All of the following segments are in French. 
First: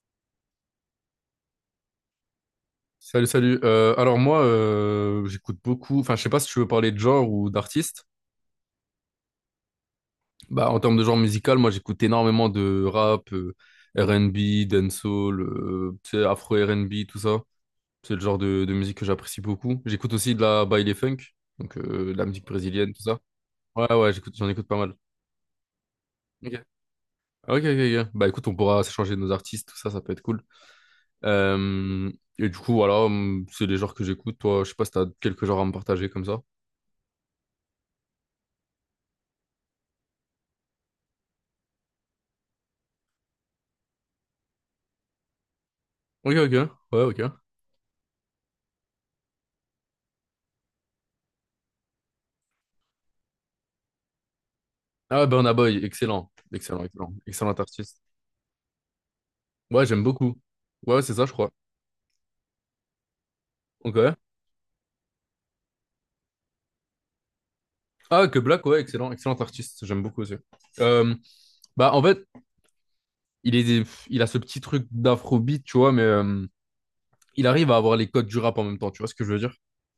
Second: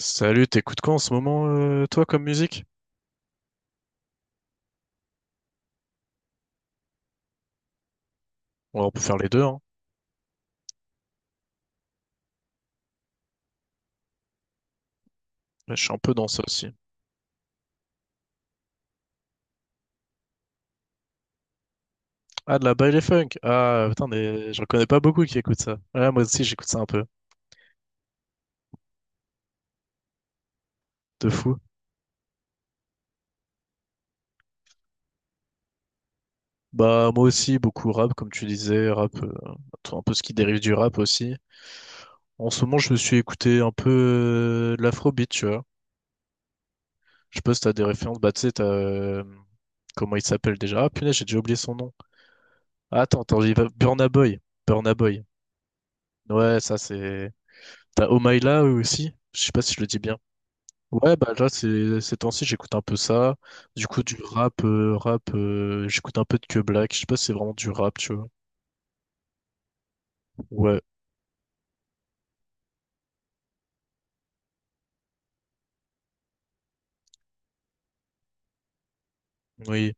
Salut, t'écoutes quoi en ce moment, toi, comme musique? Salut, salut. Alors moi, j'écoute beaucoup. Enfin, je sais pas si tu veux parler de genre ou d'artiste. Ouais, on peut faire les deux, hein. Bah, en termes de genre musical, moi, j'écoute énormément de rap, R&B, dancehall, Là, je suis un tu peu sais, dans ça afro aussi. R&B, tout ça. C'est le genre de musique que j'apprécie beaucoup. J'écoute aussi de la baile funk, donc de la musique Ah, de la brésilienne, baile tout ça. funk. Ah, Ouais, putain, ouais, j'écoute, j'en j'en écoute pas connais mal. pas beaucoup qui écoutent ça. Ouais, moi aussi, Ok. j'écoute ça un peu. Ok, ok, ok. Bah écoute, on pourra s'échanger nos artistes, tout ça, ça peut être cool. De fou. Euh, et du coup, voilà, c'est les genres que j'écoute. Toi, je sais pas si t'as quelques genres à me partager comme ça. Bah, moi aussi, beaucoup rap, comme tu disais, rap, un peu ce qui dérive du rap aussi. En ce moment, je me suis écouté un peu de l'afrobeat, tu vois. Ok, ok, ouais, ok. Je sais pas si t'as des références. Bah, tu sais, comment il s'appelle déjà? Ah, punaise, j'ai déjà oublié son nom. Ah, attends, j'y vais. Burna Boy. Burna Ah, Boy. ouais, Burna Boy, excellent. Ouais, ça, Excellent, excellent. c'est. Excellent artiste. T'as Omaïla aussi, je sais pas si je Ouais, le dis j'aime bien. beaucoup. Ouais, ouais, c'est Ouais, ça, je bah là, crois. Ces temps-ci, j'écoute un peu ça. Du coup, Ok. du rap, j'écoute un peu de Que Black. Je sais pas si c'est vraiment du rap, tu Ah, vois. que Black, ouais, excellent. Excellent artiste. J'aime beaucoup aussi. Ouais, Euh, Bah, en fait, il est, il a ce petit truc d'afrobeat, tu vois, mais il arrive à avoir les codes du rap en même temps. Tu vois ce que je veux dire? oui,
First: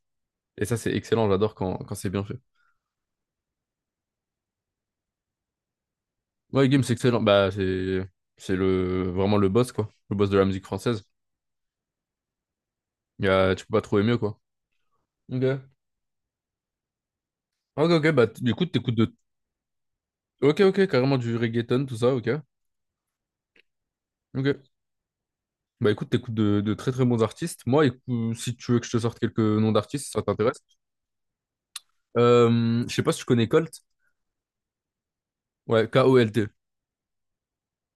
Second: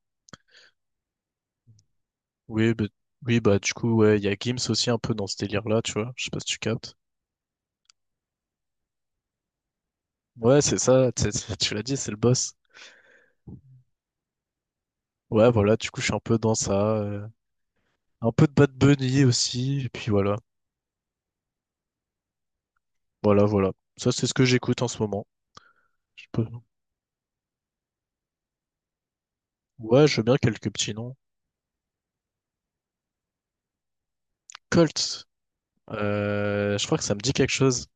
Et ça, c'est excellent. J'adore quand c'est bien fait. oui, bah, oui, bah du coup, ouais, il y a Gims aussi un peu dans ce délire-là, tu vois. Je sais pas si tu Ouais, Gims, c'est captes. excellent. Bah, c'est le, vraiment le boss, quoi. Le boss de la Ouais, musique c'est française. ça, tu sais, tu l'as dit, c'est le boss. Tu peux pas trouver mieux, quoi. Ok. Ouais, voilà, du coup, je suis un peu dans ça. Ok, ok. Bah, Un peu de du coup, Bad t'écoutes de. Bunny aussi, et puis voilà. Ok, ok. Carrément du reggaeton, tout ça, ok. Voilà, voilà. Ça, c'est ce que Ok. j'écoute en ce moment. Bah écoute, Je t'écoutes peux... de très très bons artistes. Moi, si tu veux que je te sorte quelques noms Ouais, d'artistes, je veux ça bien t'intéresse. quelques petits noms. Je sais pas si tu connais Colt. Colt. Ouais, K-O-L-T. Je crois que ça me dit quelque chose.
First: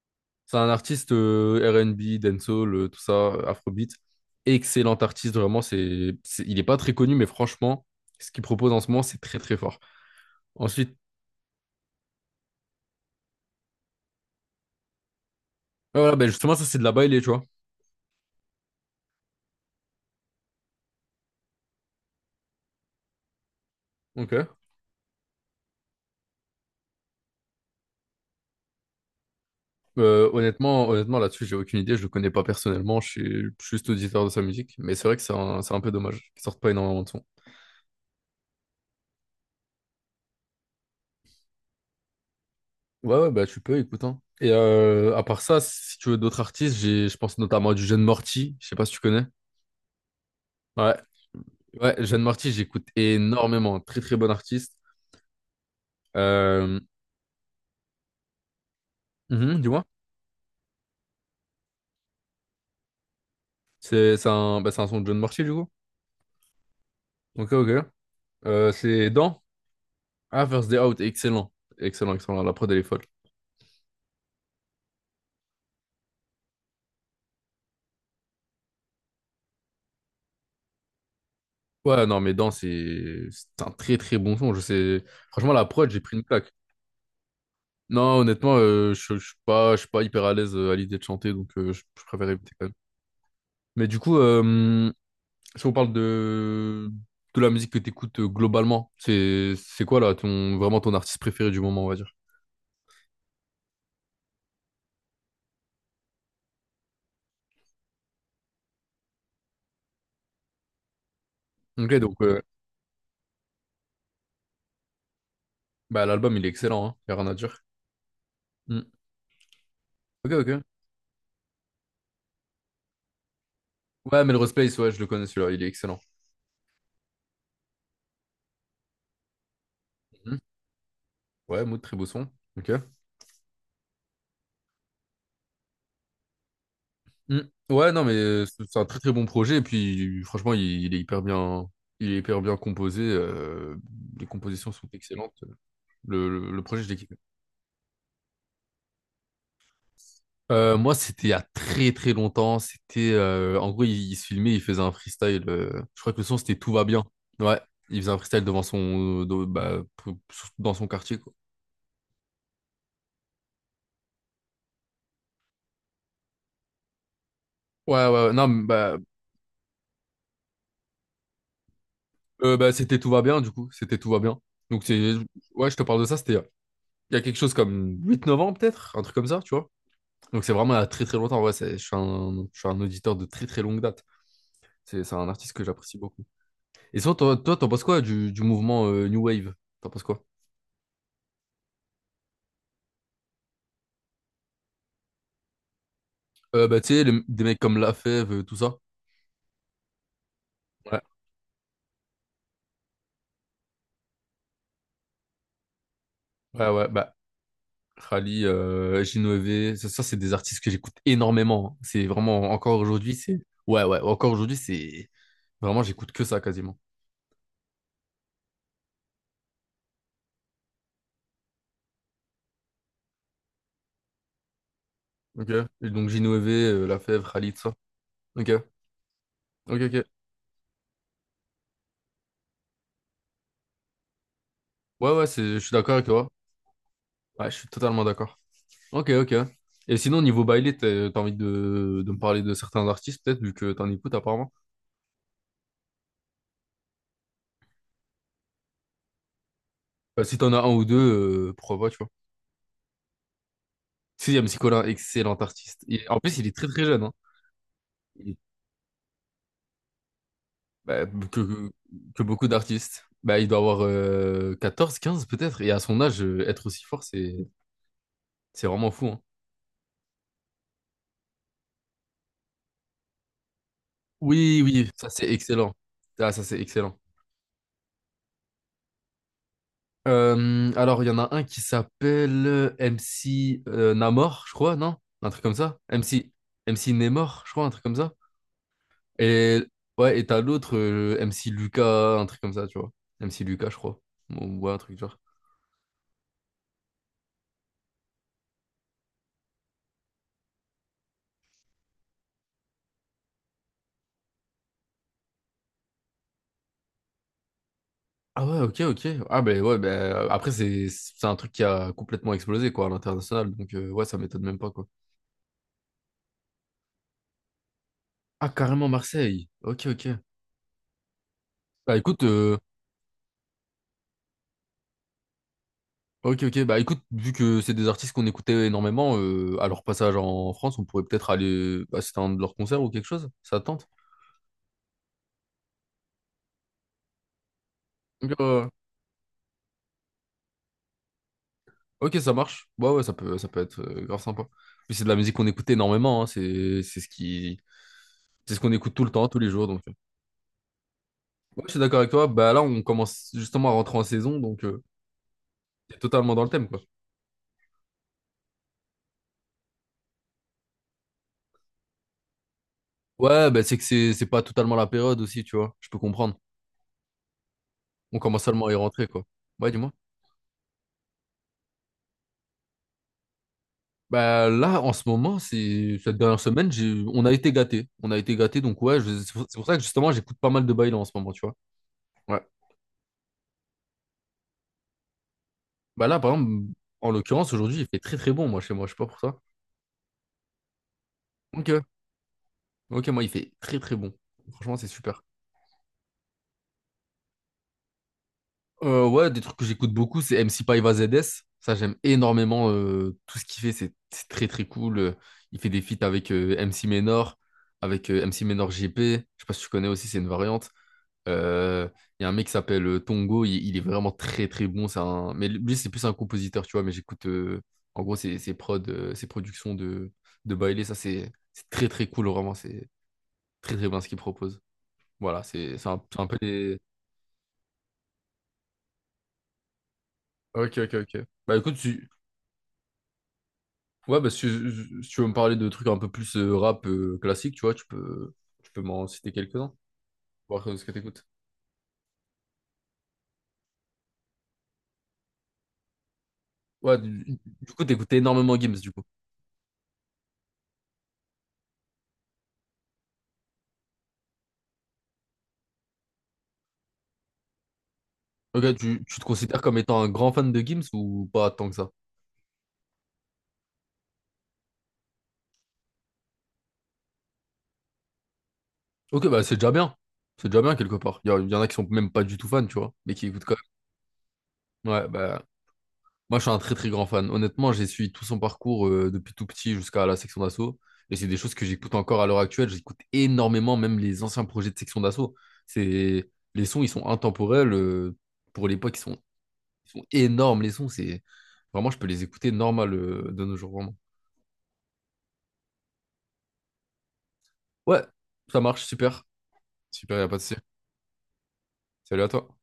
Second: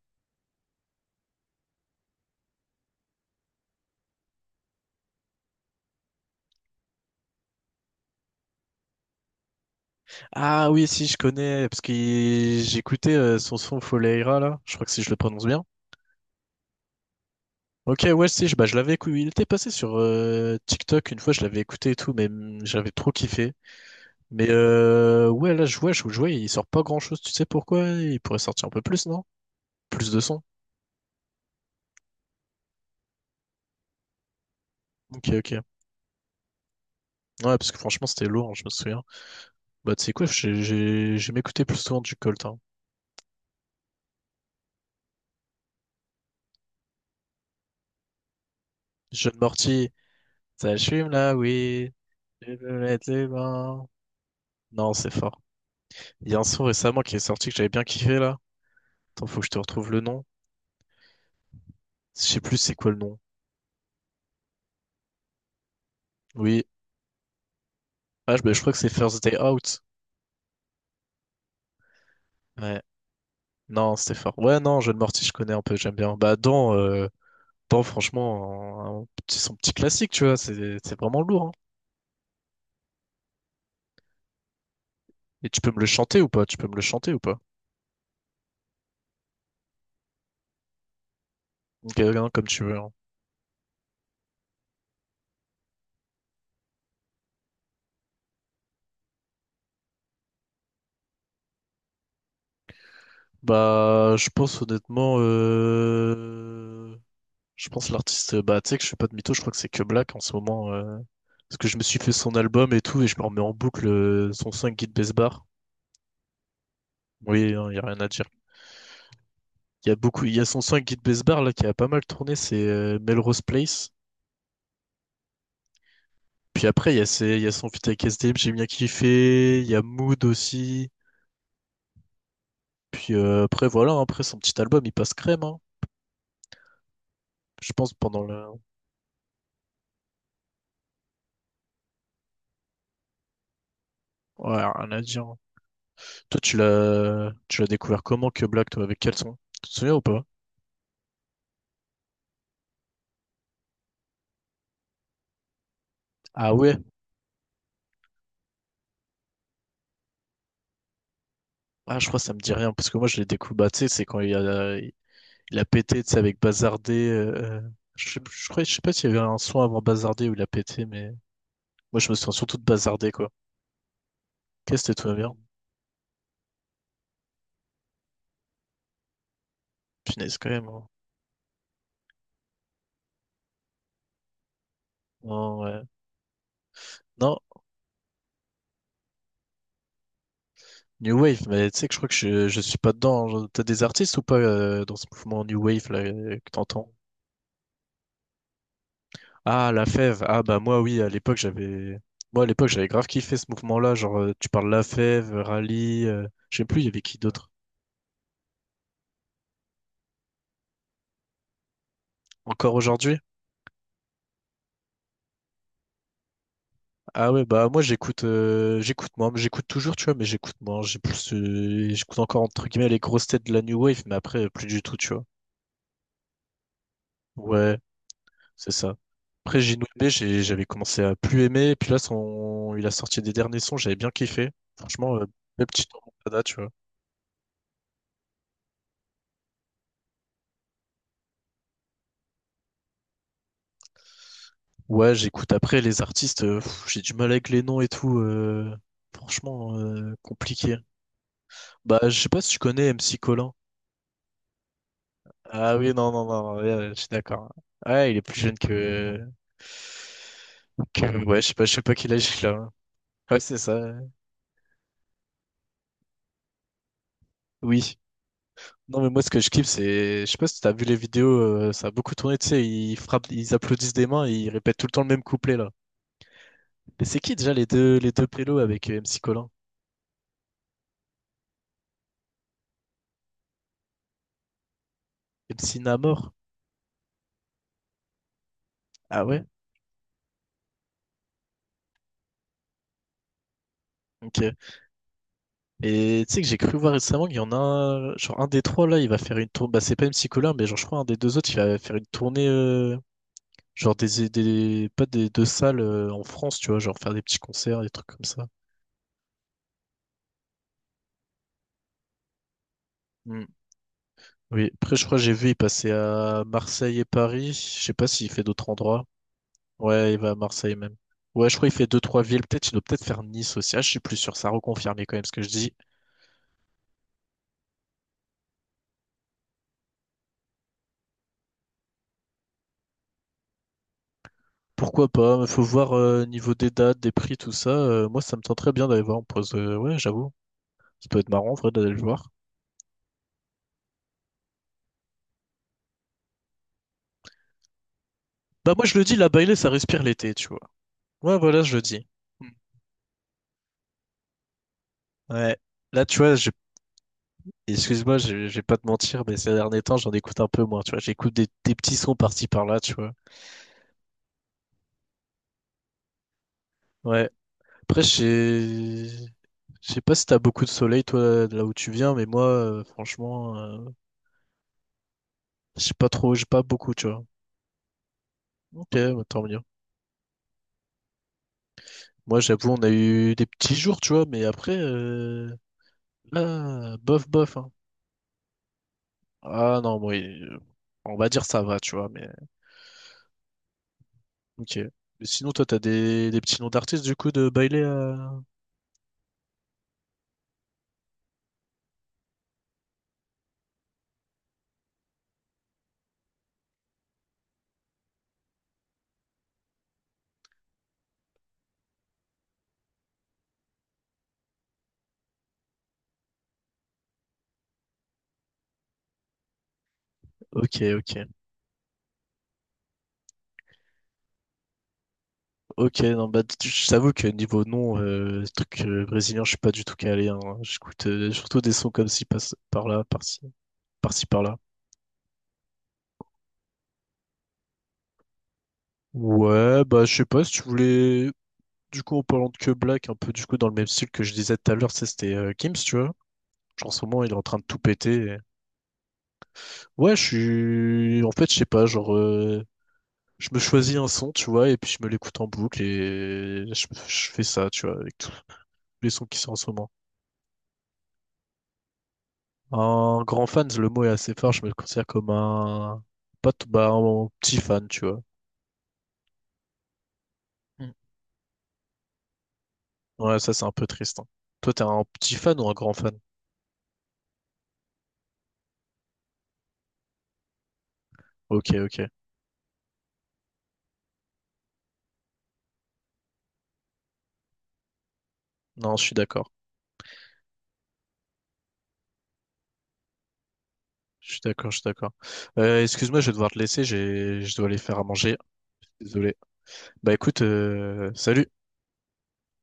C'est un artiste R and B, dancehall, tout ça, afrobeat. Excellent artiste, vraiment. Il est pas très connu, mais franchement, ce qu'il propose en ce moment, c'est très très fort. Ah oui, Ensuite, si, je connais, parce que j'écoutais son Foleira, là. Je crois que si je le prononce bien. ouais, voilà, ben justement, ça c'est de la baile, tu vois. Ok, ouais, si, je, bah, je l'avais écouté. Il était passé sur TikTok une fois, je l'avais écouté et tout, mais j'avais trop kiffé. Mais Ok. Ouais, là, je vois, il sort pas grand-chose. Tu sais pourquoi? Il pourrait sortir un peu plus, non? Plus de son. Honnêtement, là-dessus, j'ai aucune idée. Je le connais pas personnellement. Je suis juste auditeur de sa musique, mais c'est vrai que Ok, ok. C'est un peu dommage qu'il sorte pas énormément de son. Ouais, parce que franchement, c'était lourd, hein, je me souviens. Bah, tu sais quoi, j'ai m'écouté plus souvent du Colt, hein. Ouais, ouais, bah tu peux, écoute. Hein. Et à part ça, si tu veux d'autres artistes, je pense notamment à du Jeune Morty. Je sais pas si tu connais. Jeune Morty, ça Ouais, fume là, oui. ouais, Jeune Morty, Je vais me j'écoute mettre les énormément. mains. Très, très bon artiste. Non, c'est fort. Il y a un son Euh, récemment qui est sorti que j'avais bien kiffé là. Attends, faut que je te mhm, dis-moi. retrouve le nom. Je sais plus c'est quoi le nom. C'est un, bah, c'est un son de Jeune Morty, du coup. Oui. Ok, ok. Ah, je, bah, je crois que c'est C'est First Day dans. Out. Ah, First Day Out, excellent. Excellent, excellent. La prod, elle Ouais. est folle. Non, c'était fort. Ouais, non, John Morty, je connais un peu, j'aime bien. Bah, dans, franchement, son petit classique, tu vois, c'est vraiment lourd, hein. Ouais, non, mais dans, c'est un très, très bon son. Je sais. Et Franchement, tu la peux me le prod, j'ai pris chanter une ou pas? plaque. Tu peux me le chanter ou pas? Non, honnêtement, je suis pas hyper à l'aise à l'idée de chanter, donc je, Ok, je hein, préfère comme éviter. tu veux, hein. Mais du coup, si on parle de la musique que tu écoutes globalement, c'est quoi là ton vraiment ton artiste préféré du moment, on va dire. Bah, je pense honnêtement. Je pense l'artiste, bah tu sais que je suis pas de mytho, je crois que c'est que Black en ce moment. Parce que je me Ok, suis fait donc son album et tout, et je me remets en boucle son 5 Guide Besbar. bah, l'album il est excellent, hein, y a rien à Oui, dire. hein, y a rien à dire. Hmm. Il y a beaucoup, Ok, il y a son ok. 5 Guide Besbar là qui a pas mal tourné, c'est Melrose Place. Ouais, Melrose Place, ouais, je le connais celui-là, il est excellent. Puis après, il y a son feat avec SDM, j'ai bien kiffé. Il y a Mood Hmm. aussi. Ouais, Maud, très beau son. Ok. Puis, après, voilà, hein, après son petit album, il passe crème, hein. Hmm. Je Ouais, pense non, mais pendant le. C'est un très très bon projet, et puis franchement, il est hyper bien. Il est hyper bien composé, les Ouais, compositions sont rien à dire. excellentes. hein. Le, Toi, le- tu le projet, je l'ai l'as, tu l'as découvert comment que Black, toi, avec quel son? Tu te souviens ou pas? Moi, c'était il y a très très longtemps. C'était en gros, il se filmait, il faisait un freestyle. Je crois que le son Ah c'était Tout ouais. va bien. Ouais, il faisait un freestyle devant son bah, dans son quartier quoi. Ah, je crois que ça me dit rien, parce que moi, je l'ai découvert, bah, tu sais, c'est quand il a pété, tu sais, avec Bazardé. euh, euh, Ouais, je sais, ouais, ouais. je Non, crois, mais, je sais pas bah, s'il y avait un son avant Bazardé où il a pété, mais moi, je me souviens surtout de c'était Tout Bazardé, va quoi. bien du coup. C'était Tout va bien. Donc Qu'est-ce que tout c'est bien? ouais, je te parle de ça. C'était il y a quelque chose comme 8, 9 ans peut-être, un truc comme ça, tu vois. Punaise, Donc quand c'est même. vraiment il y a hein. très très longtemps. Ouais, je suis un auditeur de très très longue date. C'est un artiste Non, que ouais. j'apprécie beaucoup. Et sinon, toi, Non, toi, t'en penses quoi du mouvement New Wave? T'en penses quoi? New Wave, mais tu sais que je crois que je suis pas dedans. Genre, t'as des artistes ou pas dans ce mouvement New Wave, là, que Bah, tu t'entends? sais, des mecs comme Lafèvre, tout ça. Ah, La Fève. Ah, bah, moi, oui, Ouais, à l'époque, j'avais. Moi, à l'époque, j'avais grave kiffé ce mouvement-là. Genre, tu parles La Fève, Rallye, je sais ouais, plus, il y ouais, avait bah, qui d'autre? Khali, Ginovè, ça, c'est des artistes que j'écoute énormément. C'est vraiment, Encore encore aujourd'hui, aujourd'hui? c'est. Ouais, ouais, encore aujourd'hui, c'est. Vraiment, j'écoute que ça quasiment. Ah ouais, bah moi j'écoute moi, j'écoute toujours, tu vois, mais j'écoute moi j'ai plus j'écoute encore entre guillemets les grosses têtes de la New Wave, mais après plus du tout, tu vois. Ok. Et donc Ginovè, Lafèvre, Khalid, ça. Ouais, Ok. c'est ça. Après Ok, Inoue, ok. j'avais commencé à plus aimer, puis là son il a sorti des derniers sons, j'avais bien kiffé. Ouais, Franchement, ouais, Je belle suis petite d'accord avec toi. remontada, tu vois. Ouais, je suis totalement d'accord. Ok, ok. Et sinon, niveau baile, t'as envie de me parler de certains artistes, peut-être, vu que t'en écoutes apparemment. Ouais, j'écoute après les artistes, j'ai du mal avec les noms et tout. Franchement, Bah, si t'en as un compliqué. ou deux, pourquoi pas, tu Bah vois. je sais pas si tu connais MC Colin. Sixième, c'est Colin, excellent Ah artiste. oui, Et non, en non, plus, il non, est très ouais, très ouais, je jeune, suis hein. d'accord. Ouais, il est Il est- plus jeune que. Bah, Ouais, je sais pas, quel que âge il beaucoup a, hein. d'artistes. Bah, Ouais, il c'est doit ça, avoir ouais. 14, 15 peut-être. Et à son âge, être aussi fort, c'est Oui. c'est vraiment Non, fou. mais Hein. moi, ce que je kiffe, c'est. Je sais pas si t'as vu les vidéos, ça a beaucoup tourné, tu sais, ils frappent, ils applaudissent des mains et ils Oui, répètent tout oui, le temps le ça même c'est couplet, là. excellent. Ah, ça c'est excellent. Et c'est qui, déjà, les deux pélos avec MC Colin? Alors, il y en a un qui s'appelle MC Namor, je crois, non? Un truc comme MC ça. MC, Namor? MC Nemor, je crois, un truc comme ça. Ah ouais? Et ouais, et t'as l'autre, MC Lucas, un truc comme ça, tu vois. MC Lucas, je crois. Ok. Ou ouais, un truc du genre. Et tu sais que j'ai cru voir récemment qu'il y en a un, genre un des trois là, il va faire une tournée. Bah, c'est pas MC Colin, mais genre je crois un des deux autres, il va faire une tournée. Genre des pas des deux salles en France, tu vois, genre faire des petits concerts, des trucs comme Ah ça. ouais, ok, ok. Ah ben ouais, ben après c'est un truc qui a complètement explosé quoi à Hmm. l'international, donc ouais, ça m'étonne même Oui, pas quoi. après je crois que j'ai vu, il passait à Marseille et Paris. Je sais pas s'il fait Ah d'autres carrément endroits. Marseille. Ok, ok. Ouais, il va à Marseille même. Ouais, je crois qu'il fait Bah deux, écoute, trois villes. Peut-être, il doit peut-être faire Nice aussi. Ah, je suis plus sûr, ça a reconfirmé quand même ce que je dis. ok, ok. Bah écoute, vu que c'est des artistes qu'on écoutait énormément à leur passage en France, on pourrait peut-être aller assister à un de leurs concerts ou quelque chose. Ça te tente? Pourquoi pas? Mais faut voir niveau des dates, des prix, tout ça. Moi, Donc, ça me tente très bien d'aller voir en pause. Ouais, j'avoue. Ça peut être marrant en vrai d'aller le ok, voir. ça marche. Ouais, ouais, ça peut être grave sympa. Puis c'est de la musique qu'on écoutait énormément. Hein, c'est c'est ce qu'on Bah moi écoute je le tout le dis, temps, la tous les Bailey, jours. ça Donc, respire l'été, tu vois. Ouais, voilà, ouais, je je suis le d'accord dis. avec toi. Hmm. Bah là, on commence justement à rentrer en saison, donc. Ouais. C'est Là, tu vois, totalement dans le thème, quoi. Excuse-moi, je vais pas te mentir, mais ces derniers temps, j'en écoute un peu moins, tu vois. J'écoute des petits sons par-ci par-là, tu vois. Ouais, bah, c'est que c'est pas totalement la période aussi, tu vois. Je peux comprendre. Ouais. Après, On commence seulement à y rentrer, quoi. sais Ouais, dis-moi. je sais pas si t'as beaucoup de soleil, toi, de là où tu viens, mais moi, franchement, Bah, là, en ce moment, j'ai c'est pas cette trop, dernière j'ai pas semaine, beaucoup, tu vois. on a été gâtés. On a été gâtés, donc Ok, ouais, bah, c'est tant pour c'est mieux. pour ça que justement, j'écoute pas mal de bails en ce moment, tu vois. Moi, Ouais. j'avoue, on a eu des petits jours, tu vois, mais après, Bah là, par exemple, là, en bof, l'occurrence, bof, hein. aujourd'hui, il fait très très bon, moi, chez moi. Je sais pas pour toi. Ah non, bon, on va dire ça va, Ok. tu vois, mais Ok, moi, il fait très très bon. ok. Franchement, c'est super. Mais sinon, toi, t'as des petits noms d'artistes, du coup, de bailer. Ouais, des trucs que j'écoute beaucoup, c'est MC Paiva ZS. Ça, j'aime énormément tout ce qu'il fait. C'est très, très cool. Il fait des feats avec MC Menor, avec MC Menor GP. Je sais pas si tu connais aussi, c'est une variante. Euh, Il y a un mec qui s'appelle Tongo. Il est vraiment très, très bon. Mais lui, c'est plus un compositeur, tu vois. Mais j'écoute, en gros, ses prods, ses productions de Ok, Baile. Ça, ok. c'est très, très cool. Vraiment, c'est très, très bien ce qu'il propose. Voilà, Ok, c'est un non, peu bah, des... je t'avoue que niveau nom, truc brésilien, je suis pas du tout calé, hein. Ok, ok, J'écoute ok. Bah surtout des écoute, sons si, comme ci, par là, par ci, par Ouais, ci, bah, par si, là. si tu veux me parler de trucs un peu plus rap classique, tu vois, tu peux m'en citer quelques-uns, Ouais, bah je sais pas si tu voir ce que t'écoutes. voulais. Du coup, en parlant de que Black, un peu du coup dans le même style que je disais tout à l'heure, ça c'était Gims, tu vois. Genre en Ouais, ce moment, il est du, en train de du tout coup, péter. t'écoutes et- énormément Gims, du coup. Ouais, je suis. En fait, je sais pas, genre, je me choisis un son, tu vois, et puis je me l'écoute en boucle et je fais ça, tu vois, avec tous Ok, tu, les tu te sons qui sont en considères ce comme moment. étant un grand fan de Gims ou pas tant que ça? Un grand fan, le mot est assez fort, je me considère comme un. Pas t- bah, un petit fan, tu vois. Ok, bah c'est déjà bien. C'est déjà bien Mm. quelque part. Y en a qui sont même pas du tout fans, tu vois, mais qui Ouais, écoutent ça quand c'est un peu triste, hein. Toi, t'es même. un Ouais, petit bah. fan ou un grand fan? Moi, je suis un très très grand fan. Honnêtement, j'ai suivi tout son parcours depuis tout petit jusqu'à la section d'assaut. Et c'est des choses que Ok, j'écoute ok. encore à l'heure actuelle. J'écoute énormément, même les anciens projets de section d'assaut. C'est... Les sons, ils sont intemporels. Pour Non, l'époque, je suis d'accord. ils sont énormes. Les sons, c'est vraiment, je peux les écouter normal de nos jours, vraiment. Je suis d'accord, je suis d'accord. Excuse-moi, je vais devoir te laisser, je dois aller faire Ouais, à manger. ça marche, super. Désolé. Bah Super, y a pas écoute, de souci. Salut. Salut à toi.